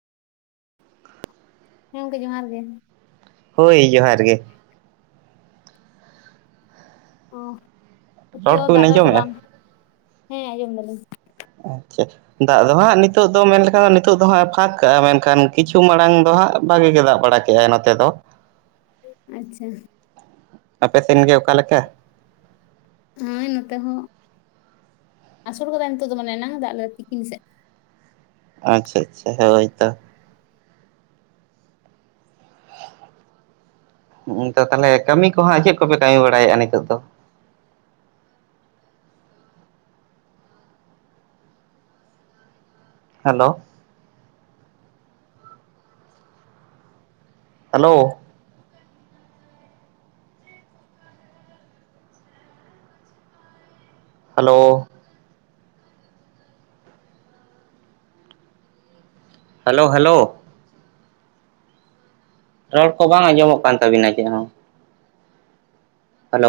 ᱦᱮ ᱜᱚᱝᱠᱮ ᱡᱚᱸᱦᱟᱨ ᱜᱮ᱾ ᱦᱳᱭ ᱡᱚᱦᱟᱨ ᱜᱮ᱾ ᱚ᱾ ᱦᱤᱛᱚᱜ ᱨᱚᱲ ᱫᱚ ᱠᱚᱵᱤᱱ ᱫᱟᱜ ᱫᱟᱭ ᱥᱮ ᱟᱸᱡᱚᱢᱮᱫᱼᱟ ᱵᱟᱝ? ᱦᱮᱸ ᱟᱸᱡᱚᱢ ᱫᱟᱞᱤᱧ᱾ ᱟᱪᱪᱷᱟ᱾ ᱫᱟᱜ ᱫᱚ ᱦᱟᱸᱜ ᱱᱤᱛᱚᱜᱜ ᱫᱚ ᱢᱮᱱ ᱞᱮᱠᱷᱟᱱ ᱫᱚ ᱱᱤᱛᱚᱜ ᱫᱚ ᱦᱟᱸᱜ-ᱮ ᱯᱷᱟᱸᱠ ᱠᱟᱜᱼᱟ, ᱢᱮᱱᱠᱷᱟᱱ ᱠᱤᱪᱷᱩ ᱢᱟᱲᱟᱝ ᱫᱚ ᱦᱟᱸᱜ ᱵᱷᱟᱜᱤ ᱜᱮ ᱫᱟᱜ ᱵᱟᱲᱟ ᱠᱮ-ᱟᱭ ᱱᱟᱛᱮ ᱫᱚ᱾ ᱟᱪᱪᱷᱟ᱾ ᱟᱯᱮᱥᱮᱱ ᱜᱮ ᱚᱠᱟᱮᱠᱟ? ᱦᱳᱭ ᱱᱚᱛᱮ ᱦᱚᱸ ᱟᱥᱳᱲ ᱠᱟᱫᱟᱭ ᱱᱤᱛᱚᱜ ᱫᱚ ᱢᱟᱱᱮ ᱮᱱᱟᱝ ᱫᱟᱜ ᱞᱮᱫᱟ ᱛᱤᱠᱤᱱ ᱥᱮᱫ᱾ ᱟᱪᱪᱷᱟ ᱟᱪᱪᱷᱟ ᱦᱳᱭ ᱛᱚ᱾ ᱦᱚ-ᱚᱝᱠᱟ ᱛᱟᱦᱚᱞᱮ ᱠᱟᱹᱢᱤ ᱠᱚ ᱦᱟᱸᱜ ᱪᱮᱫ ᱠᱚᱯᱮ ᱠᱟᱹᱢᱤ ᱵᱟᱲᱟᱭᱮᱫᱼᱟ ᱱᱤᱛᱳᱜ ᱫᱚ? Hello. Hello. Hello. Hello hello. ᱨᱚᱲ ᱠᱚ ᱵᱟᱝ ᱟᱸᱡᱚᱢᱚᱜ ᱠᱟᱱ ᱛᱟᱵᱤᱱᱟ ᱪᱮᱫ ᱦᱚᱸ᱾ ᱦᱮᱞᱳ